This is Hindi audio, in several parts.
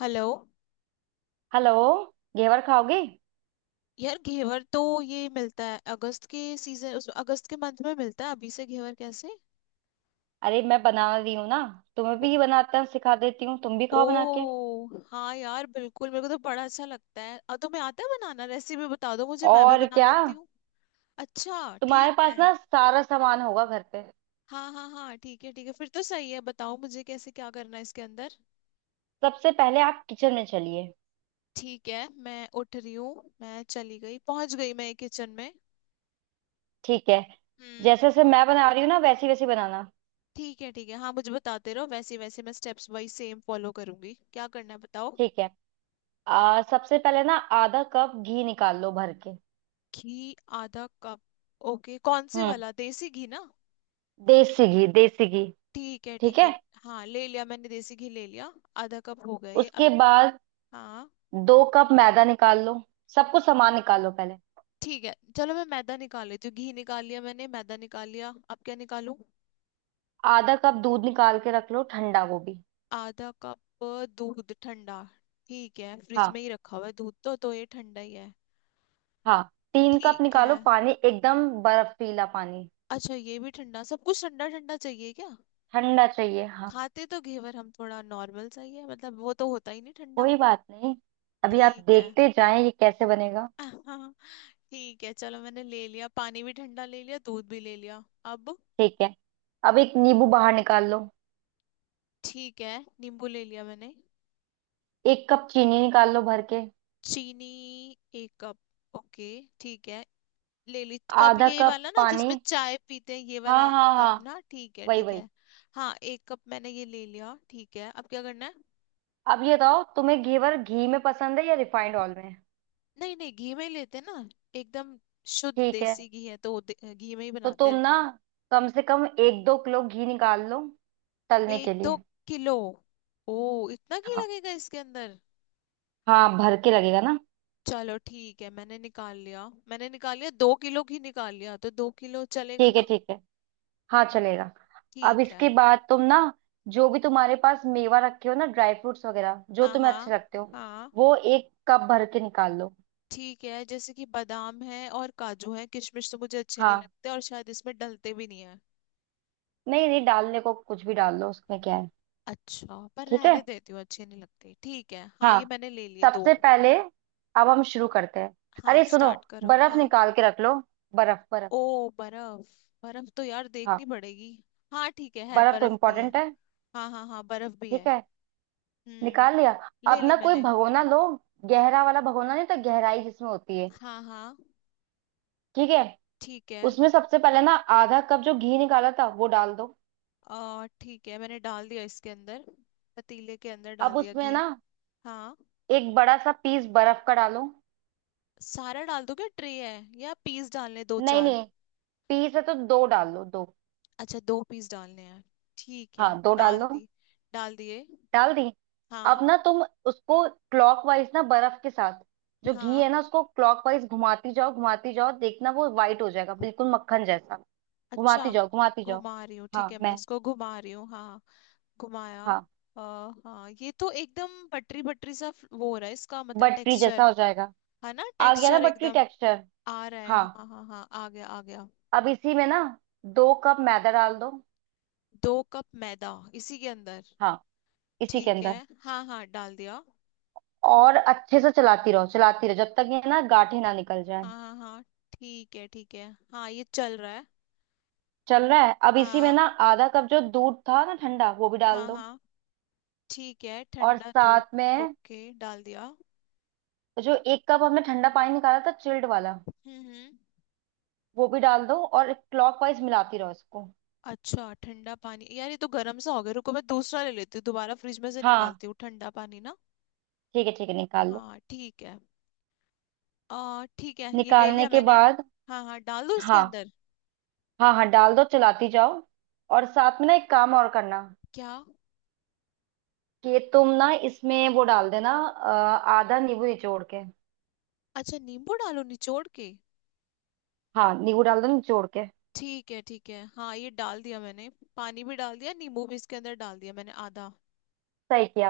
हेलो। हेलो। घेवर खाओगे? यार घेवर तो ये मिलता है अगस्त के सीजन उस अगस्त के मंथ में मिलता है। अभी से घेवर कैसे। अरे मैं बना रही हूँ ना। तुम्हें ओ, भी बनाता सिखा देती हूँ, तुम भी ओ। खाओ बना के। हाँ यार बिल्कुल, मेरे को तो बड़ा अच्छा लगता है। और तुम्हें आता है बनाना, रेसिपी बता दो मुझे, मैं भी और बना क्या, लेती हूँ। अच्छा। ठीक तुम्हारे पास है। ना सारा सामान होगा घर पे। हाँ, हाँ, हाँ, ठीक है, ठीक है, फिर तो सही है। बताओ मुझे कैसे क्या करना है इसके अंदर। सबसे पहले आप किचन में चलिए। ठीक है, मैं उठ रही हूँ, मैं चली गई, पहुंच गई मैं किचन में। ठीक है, हम्म। जैसे जैसे मैं बना रही हूँ ना वैसी वैसी बनाना। ठीक है, ठीक है, हाँ मुझे बताते रहो, वैसे वैसे मैं स्टेप्स वाइज सेम फॉलो करूंगी। क्या करना है बताओ। ठीक है। सबसे पहले ना आधा कप घी निकाल लो भर के। घी। आधा कप। ओके, कौन से हम्म। वाला, देसी घी ना। देसी घी देसी घी। ठीक है, ठीक ठीक है। है। हाँ, ले लिया मैंने, देसी घी ले लिया। आधा कप हो गया ये अब। उसके बाद हाँ। 2 कप मैदा निकाल लो, सब कुछ सामान निकाल लो पहले। ठीक है, चलो मैं मैदा निकाल लेती हूँ। घी निकाल लिया मैंने, मैदा निकाल लिया, अब क्या निकालूं। आधा कप दूध निकाल के रख लो ठंडा, वो भी। आधा कप। दूध ठंडा। ठीक है, फ्रिज हाँ, में ही रखा हुआ है दूध, तो ये ठंडा ही है। हाँ। 3 कप ठीक है। निकालो पानी, एकदम बर्फीला पानी। अच्छा ये भी ठंडा, सब कुछ ठंडा ठंडा चाहिए क्या। ठंडा चाहिए हाँ। खाते तो घेवर हम थोड़ा नॉर्मल चाहिए, मतलब वो तो होता ही नहीं ठंडा। कोई बात नहीं, अभी आप ठीक है। देखते जाएं ये कैसे बनेगा। ठीक है, चलो मैंने ले लिया, पानी भी ठंडा ले लिया, दूध भी ले लिया। अब। ठीक है। अब एक नींबू बाहर निकाल लो। ठीक है। नींबू ले लिया मैंने। 1 कप चीनी निकाल लो भर के। चीनी। एक कप। ओके। ठीक है। ले ली कप, आधा यही कप वाला ना पानी। जिसमें चाय पीते हैं, ये वाला। हाँ हाँ कप हाँ। ना, ठीक है, वही ठीक वही। है। हाँ एक कप मैंने ये ले लिया, ठीक है, अब क्या करना है। अब ये बताओ तुम्हें घेवर घी में पसंद है या रिफाइंड ऑयल में। नहीं, नहीं, घी में ही लेते हैं ना, एकदम शुद्ध ठीक है, देसी घी है, तो घी में ही तो बनाते तुम हैं। ना कम से कम एक दो किलो घी निकाल लो तलने के एक दो लिए। किलो। ओ, इतना घी हाँ, लगेगा इसके अंदर। हाँ भर के लगेगा ना। चलो ठीक है, मैंने निकाल लिया, मैंने निकाल लिया 2 किलो ही निकाल लिया, तो 2 किलो चलेगा ठीक है ना। ठीक है। हाँ चलेगा। अब ठीक है। इसके बाद तुम ना जो भी तुम्हारे पास मेवा रखे हो ना, ड्राई फ्रूट्स वगैरह, जो हाँ, तुम्हें अच्छे हाँ, लगते हो हाँ। वो 1 कप भर के निकाल लो। ठीक है, जैसे कि बादाम है और काजू है, किशमिश तो मुझे अच्छे नहीं हाँ। लगते, और शायद इसमें डलते भी नहीं है। नहीं नहीं, डालने को कुछ भी डाल लो, उसमें क्या है। अच्छा, पर ठीक है। रहने देती हूँ, अच्छे नहीं लगते। ठीक है, हाँ हाँ। ये मैंने ले लिए दो। सबसे पहले अब हम शुरू करते हैं। हाँ अरे सुनो, स्टार्ट करो, बर्फ हाँ। निकाल के रख लो, बर्फ बर्फ। ओ बर्फ। बर्फ तो यार देखनी हाँ। पड़ेगी। हाँ ठीक है बर्फ तो बर्फ भी है। इम्पोर्टेंट है। हाँ, हाँ, हाँ, बर्फ भी ठीक है। है। हम्म। निकाल लिया। ले अब ली ना कोई मैंने। भगोना लो, गहरा वाला भगोना, नहीं तो गहराई जिसमें होती है। हाँ, हाँ, ठीक है। ठीक है। उसमें सबसे पहले ना आधा कप जो घी निकाला था वो डाल दो। आ ठीक है, मैंने डाल दिया इसके अंदर, पतीले के अंदर डाल अब दिया उसमें घी। ना हाँ। एक बड़ा सा पीस बर्फ का डालो। सारा डाल दो क्या, ट्रे है या पीस डालने दो नहीं चार। नहीं, पीस है तो दो डाल लो, दो। अच्छा, 2 पीस डालने हैं, ठीक है। हाँ दो डाल डाल लो। दी, डाल दिए। डाल दी। अब हाँ, ना तुम उसको क्लॉकवाइज ना, बर्फ के साथ, जो घी है हाँ। ना उसको क्लॉकवाइज घुमाती जाओ घुमाती जाओ, देखना वो वाइट हो जाएगा बिल्कुल मक्खन जैसा। अच्छा। घुमाती जाओ घुमाती जाओ। घुमा रही हूँ, हाँ ठीक है, मैं मैं। इसको घुमा रही हूँ, हाँ। घुमाया। हाँ। आ, हाँ, ये तो एकदम बटरी बटरी सा वो हो रहा है इसका, मतलब बटरी जैसा टेक्सचर। हो जाएगा। है ना, आ गया ना टेक्सचर बटरी एकदम टेक्सचर? आ रहा है, हाँ। हाँ, हाँ, हाँ, आ गया, आ गया। अब इसी में ना 2 कप मैदा डाल दो। 2 कप मैदा इसी के अंदर। हाँ, इसी के ठीक है, अंदर। हाँ, हाँ, डाल दिया। और अच्छे से चलाती रहो चलाती रहो, जब तक ये ना गांठें ना निकल हाँ, जाए। हाँ, हाँ, ठीक है, ठीक है, हाँ ये चल रहा है। चल रहा है, अब इसी में हाँ, ना आधा कप जो दूध था ना ठंडा वो भी डाल हाँ, दो। हाँ। ठीक है, और ठंडा दूध। साथ में ओके डाल दिया। जो 1 कप हमने ठंडा पानी निकाला था चिल्ड वाला, हम्म, हम्म। वो भी डाल दो और क्लॉकवाइज मिलाती रहो इसको। अच्छा ठंडा पानी, यार ये तो गर्म सा हो गया, रुको मैं दूसरा ले लेती हूँ, दोबारा फ्रिज में से हाँ। निकालती हूँ ठंडा पानी ना। ठीक है निकाल लो। हाँ ठीक है। आ ठीक है, ये ले निकालने लिया के मैंने। बाद हाँ, हाँ, डाल दो इसके हाँ अंदर। हाँ हाँ डाल दो, चलाती जाओ। और साथ में ना एक काम और करना, क्या। कि तुम ना इसमें वो डाल देना आधा नींबू निचोड़ के। अच्छा, नींबू डालो निचोड़ के। हाँ नींबू डाल दो निचोड़ के। ठीक है, ठीक है, हाँ ये डाल दिया मैंने, पानी भी डाल दिया, नींबू भी इसके अंदर डाल दिया मैंने आधा। सही किया।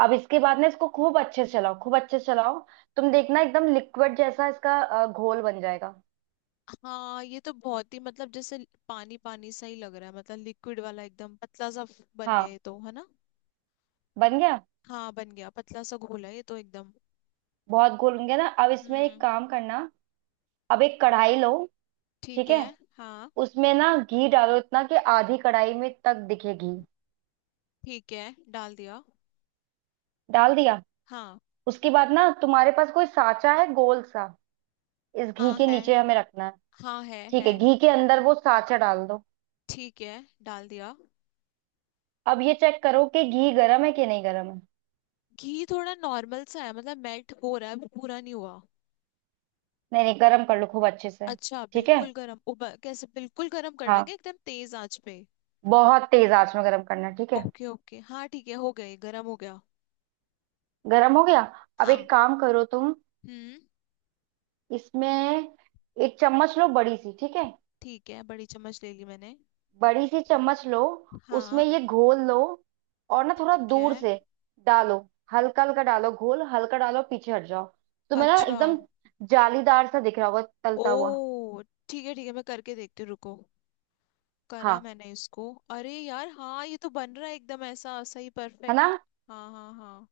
अब इसके बाद ना इसको खूब अच्छे से चलाओ खूब अच्छे से चलाओ। तुम देखना एकदम लिक्विड जैसा इसका घोल बन जाएगा। हाँ ये तो बहुत ही, मतलब जैसे पानी पानी सा ही लग रहा है, मतलब लिक्विड वाला एकदम पतला सा बन गया हाँ ये तो, है ना। बन गया। हाँ बन गया, पतला सा घोल है ये तो एकदम। बहुत घोल बन गया ना, अब इसमें एक हम्म। काम करना। अब एक कढ़ाई लो। ठीक ठीक है। है। हाँ उसमें ना घी डालो इतना कि आधी कढ़ाई में तक दिखे घी। ठीक है, डाल दिया। डाल दिया। हाँ, उसके बाद ना तुम्हारे पास कोई साचा है गोल सा, इस घी हाँ के है, नीचे हमें रखना है। हाँ है ठीक है। है, घी के अंदर वो साचा डाल दो। ठीक है डाल दिया। अब ये चेक करो कि घी गर्म है कि नहीं, गर्म है? घी थोड़ा नॉर्मल सा है, मतलब मेल्ट हो रहा है, अभी पूरा नहीं हुआ। नहीं नहीं गर्म कर लो खूब अच्छे से। अच्छा ठीक है। बिल्कुल गरम, उब कैसे बिल्कुल गरम करना है क्या, हाँ, एकदम तेज आंच पे। बहुत तेज आंच में गरम करना है, ठीक है। ओके, ओके, हाँ ठीक है, हो गए, गरम हो गया। गरम हो गया। अब हाँ। एक काम करो तुम, हम्म। इसमें एक चम्मच लो बड़ी सी, ठीक है। ठीक है, बड़ी चम्मच ले ली मैंने। बड़ी सी चम्मच लो, उसमें हाँ। ये घोल लो और ना थोड़ा ठीक दूर है। से डालो। हल्का हल्का डालो घोल, हल्का डालो, पीछे हट जाओ। तुम्हें ना अच्छा। एकदम जालीदार सा दिख रहा होगा तलता हुआ। ओ, ठीक है, ठीक है, मैं करके देखती हूँ, रुको। करा हाँ। मैंने इसको। अरे यार, हाँ ये तो बन रहा है एकदम ऐसा, सही, है ना? परफेक्ट। हाँ, हाँ, हाँ।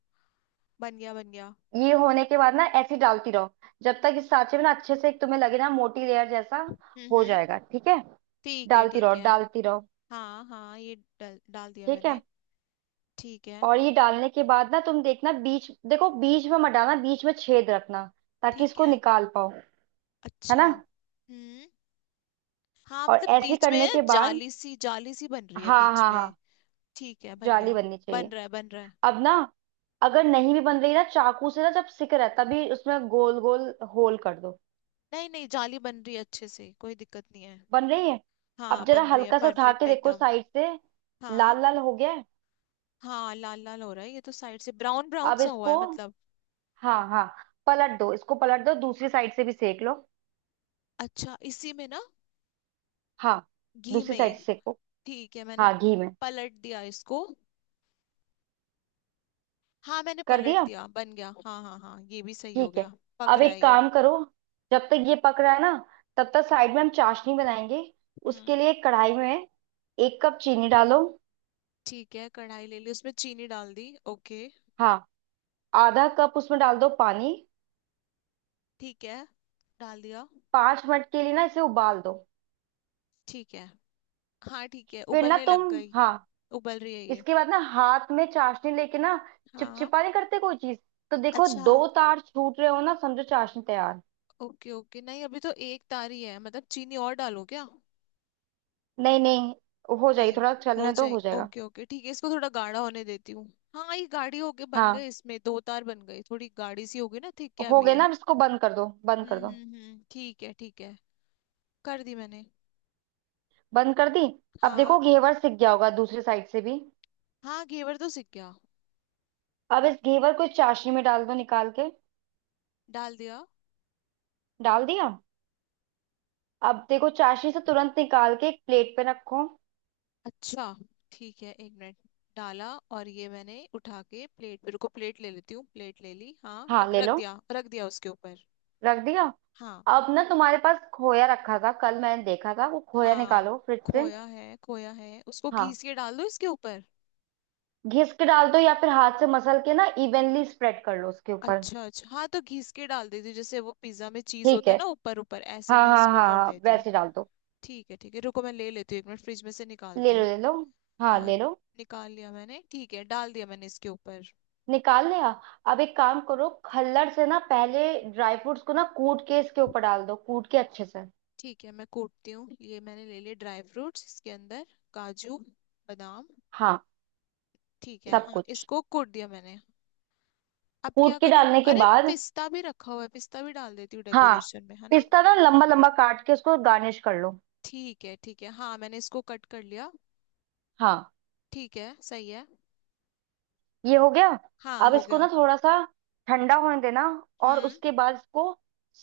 बन गया, बन गया। ये होने के बाद ना ऐसे ही डालती रहो जब तक इस सांचे में ना अच्छे से एक तुम्हें लगे ना मोटी लेयर जैसा हम्म, हो हम्म। जाएगा, ठीक है। ठीक है, डालती रहो ठीक है। डालती रहो। हाँ, हाँ ये डाल दिया ठीक मैंने। है। ठीक है, और ये डालने के बाद ना तुम देखना, बीच देखो, बीच में मत डालना, बीच में छेद रखना, ताकि ठीक इसको है। निकाल पाओ। है अच्छा, ना? हम्म। हाँ और मतलब ऐसे बीच करने के में बाद जाली सी बन रही है हाँ बीच हाँ में। हाँ ठीक है, बन जाली गया। बननी बन चाहिए। रहा है, बन रहा है। अब ना अगर नहीं भी बन रही ना चाकू से ना जब सिक रहा है तभी उसमें गोल गोल होल कर दो। नहीं, नहीं, जाली बन रही है अच्छे से, कोई दिक्कत नहीं है। बन रही है। अब हाँ जरा बन रही है, हल्का सा उठा परफेक्ट के देखो एकदम। साइड से, हाँ, लाल लाल हो गया है। हाँ, लाल लाल हो रहा है, ये तो साइड से ब्राउन ब्राउन अब सा हुआ इसको है, मतलब। हाँ हाँ पलट दो, इसको पलट दो दूसरी साइड से भी सेक लो। अच्छा, इसी में ना, हाँ घी दूसरी में साइड से ही। सेको। ठीक है, मैंने हाँ घी में। पलट दिया इसको। हाँ मैंने कर पलट दिया। दिया, बन गया, हाँ, हाँ, हाँ, ये भी सही हो ठीक गया। है। पक अब रहा है एक ये। काम करो, जब तक ये पक रहा है ना तब तक साइड में हम चाशनी बनाएंगे। उसके हम्म। लिए कढ़ाई में एक कप चीनी डालो। ठीक है, कढ़ाई ले ली, उसमें चीनी डाल दी, ओके। हाँ। आधा कप उसमें डाल दो पानी। ठीक है, डाल दिया। 5 मिनट के लिए ना इसे उबाल दो। ठीक है। हाँ ठीक है, फिर ना उबलने लग तुम गई। हाँ उबल रही है ये। इसके बाद ना हाथ में चाशनी लेके ना हाँ। चिपचिपा नहीं करते कोई चीज, तो देखो अच्छा, 2 तार छूट रहे हो ना, समझो चाशनी तैयार। ओके, ओके, नहीं अभी तो एक तारी है, मतलब चीनी और डालो क्या। नहीं नहीं, हो जाएगी, नहीं। थोड़ा हो चलने दो, जाए, हो जाएगा। ओके, ओके, ठीक है, इसको थोड़ा गाढ़ा होने देती हूँ। हाँ ये गाढ़ी होके बन हाँ गई, इसमें 2 तार बन गई, थोड़ी गाढ़ी सी होगी ना, ठीक क्या हो भी गए है। ना, अब इसको बंद कर दो बंद हम्म, कर दो। हम्म, हम्म, ठीक है, ठीक है। कर दी मैंने। बंद कर दी। अब हाँ। देखो घेवर सिक गया होगा दूसरी साइड से भी। हाँ घेवर तो सीख गया। अब इस घेवर को इस चाशनी में डाल दो निकाल के। डाल दिया। डाल दिया। अब देखो चाशनी से तुरंत निकाल के एक प्लेट पे रखो। अच्छा, ठीक है, एक मिनट। डाला। और ये मैंने उठा के प्लेट, मेरे को प्लेट ले लेती हूँ, प्लेट ले ली, हाँ, हाँ ले रख लो। दिया, रख दिया उसके ऊपर। रख दिया। हाँ, अब ना तुम्हारे पास खोया रखा था, कल मैंने देखा था, वो खोया हाँ। निकालो फ्रिज से। खोया है, खोया है उसको हाँ घिस के डाल दो इसके ऊपर। घिस के डाल दो, या फिर हाथ से मसल के ना इवनली स्प्रेड कर लो उसके ऊपर। अच्छा, अच्छा, हाँ तो घिस के डाल देती हूँ, जैसे वो पिज्जा में चीज ठीक होता है। है ना, ऊपर ऊपर ऐसे हाँ मैं हाँ इसको हाँ कर हाँ देती हूँ। वैसे डाल दो। ठीक है, ठीक है, रुको मैं ले लेती हूँ, एक मिनट फ्रिज में से ले निकालती लो हूँ। ले लो। हाँ और ले लो। निकाल लिया मैंने, ठीक है, डाल दिया मैंने इसके ऊपर। निकाल लिया। अब एक काम करो, खल्लड़ से ना पहले ड्राई फ्रूट्स को ना कूट के इसके ऊपर डाल दो, कूट के अच्छे से। ठीक है मैं कूटती हूँ, ये मैंने ले लिए ड्राई फ्रूट्स इसके अंदर। काजू। बादाम। हाँ। ठीक है, सब हाँ कुछ। इसको कूट दिया मैंने। अब क्या कूट के करूँ, डालने के अरे बाद पिस्ता भी रखा हुआ है, पिस्ता भी डाल देती हूँ हाँ, डेकोरेशन में है ना। पिस्ता ना लंबा लंबा काट के उसको गार्निश कर लो। ठीक है, ठीक है, हाँ मैंने इसको कट कर लिया। हाँ। ठीक है, सही है। ये हो गया। हाँ अब हो इसको गया। ना थोड़ा सा ठंडा होने देना, और हम्म। उसके बाद इसको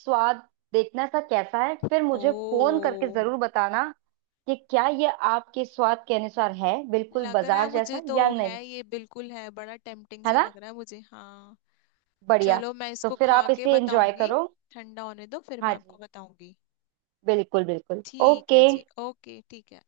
स्वाद देखना इसका कैसा है, फिर मुझे फोन ओ। करके जरूर बताना कि क्या ये आपके स्वाद के अनुसार है बिल्कुल लग रहा बाजार है मुझे जैसा तो, या है नहीं। ये बिल्कुल, है बड़ा टेम्पटिंग है सा ना? लग रहा है मुझे, हाँ। बढ़िया। चलो मैं तो इसको फिर खा आप के इसे एंजॉय बताऊंगी। करो। ठंडा होने दो फिर मैं हाँ आपको जी, बताऊंगी। बिल्कुल बिल्कुल। ठीक ओके। है जी, ओके, ठीक है।